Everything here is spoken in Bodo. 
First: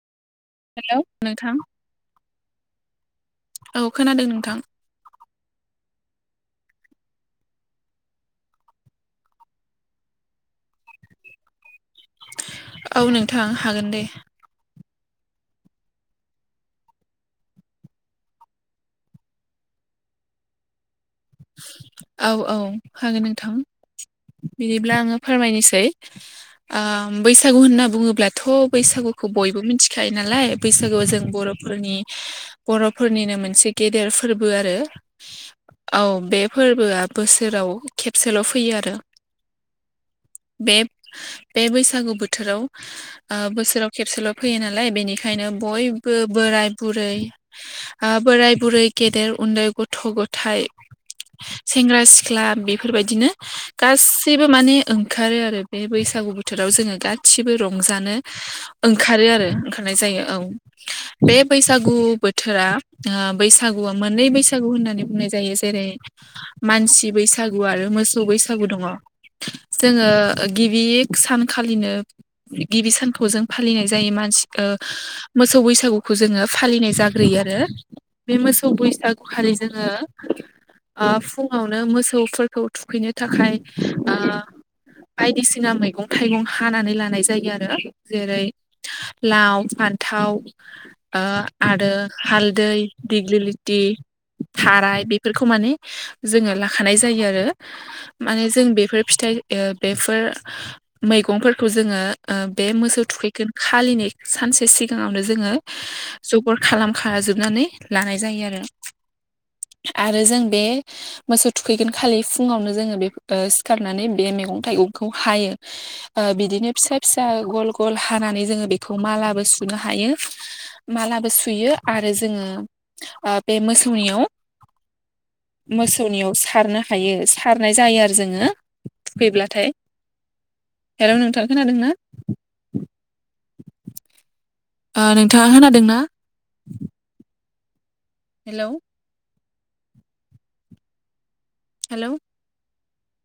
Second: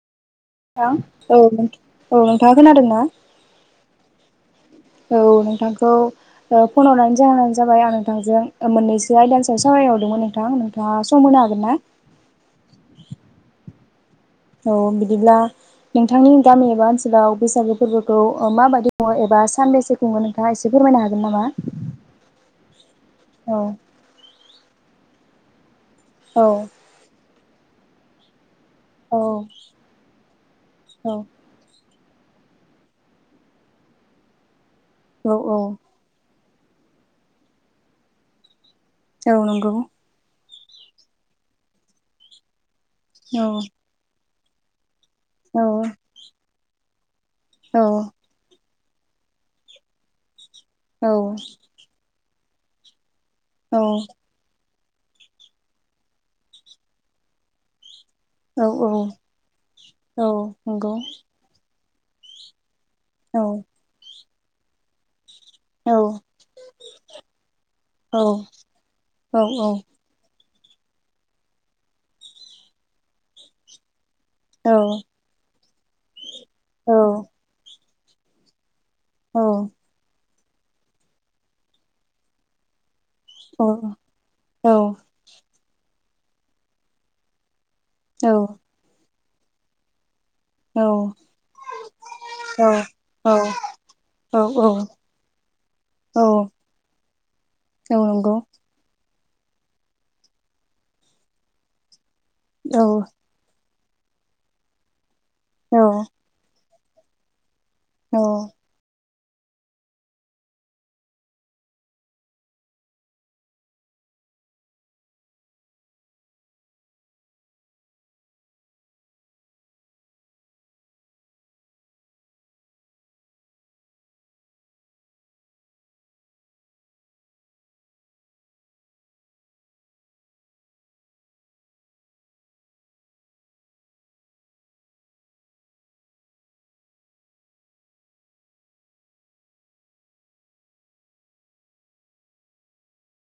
नोंथां औ नोंथां औ नोंथाङा खोनादोंना औ औ खोनादों नोंथां नोंथांखौ ओ फनहरनायनि जाहोनानो जाबाय आं नोंथांजों ओ मोननैसो आयदानि सायाव सावरायनो ह'रदोंमोन नोंथां नोंथांआ सम होनो हागोन ना औ नोंथां हागोन दे औ बिदिब्ला नोंथांनि गामि एबा ओनसोलाव बैसागु फोरबोखौ ओ माबायदि खुङो एबा साबेसे खुङो नोंथाङा एसे फोरमायनो हागोन नामा? औ औ हागोन नोंथां औ बिदिब्ला आङो फोरमायनोसै औ ओ बैसागु होनना बुङोब्लाथ' औ बैसागुखौ बयबो मिथिखायो नालाय बैसागुआव जों औ बर'फोरनि बर'फोरनिनो मोनसे गेदेर फोरबो आरो औ औ औ बे फोरबोआ बोसोराव खेबसेल' फैयो आरो औ नंगौ बे बे बैसागु बोथोराव ओ औ बोसोराव खेबसेल' फैयो नालाय बेनिख बेखायनो औ बयबो बोराय बुरै औ ओ बोराय बुरै गेदेर उन्दै गथ' गथाय औ सेंग्रा सिख्ला बिफोरबायदिनो गासैबो माने ओंखारो आरो बे बैसागु बोथोराव जोङो गासिबो रंजानो औ औ ओंखारो आरो ओंखारनाय जायो औ बे बैसाग बैसागु बोथोरा ओ औ बैसागुआ मोननै बैसागु होननानै बुंनाय जायो जेरै औ मानसि बैसागु आरो मोसौ औ बैसागु दङ औ जोङो गिबि सानखालिनो गिबि सानखौ जों फालिनाय जायो म ओ औ मोसौ बैसागुखौ जोङो फालिनाय औ जाग्रोयो आरो बे मोसौ बैसा गुखालि जोङो ओ फुङावनो मोसौफोरखौ थुखैनो थाखाय ओ बायदिसिना मैगं थाइगं हानानै लानाय जायो आरो जेरै हो लाव फान्थाव ओ औ-औ-औ-औ-औ-औ-औ-औ-औ-औ-औ-औ आरो हालदै दिगिलिथि थाराय बे खौ माने जोङो लाखानाय जायो आरो नंगौ माने जों बे बेफोर फिथाइ ओ बेफोर मैगंफोरखौ जोङो ओ बे मोसौ थुखैगोन खालिनि सानसे सिगांआवनो जोङो औ-औ-औ जगार खालामखाजोबनानै लानाय जायो आरो आरो जों बे मोसौ थुखैगोन खालि फुङावनो जोङो बे ओ सिखारनानै बे मैगं थाइगं खौ जोंङो हायो ओ बिदिनो फिसा फिसा ग'ल ग'ल हानानै जोङो बेखौ मालाबो सुनो ह हायो मालाबो सुयो आरो जोङो ओ बे मोसौनियाव [inaudible] मोसौनिआव सारनो हायो सारनाय जायो आरो जोङो थुखैब्लाथाय हेल' नोंथां खोनादों ना? [inaudible] ओ नोंथाङा खोनादोंना? हेलौ हेल'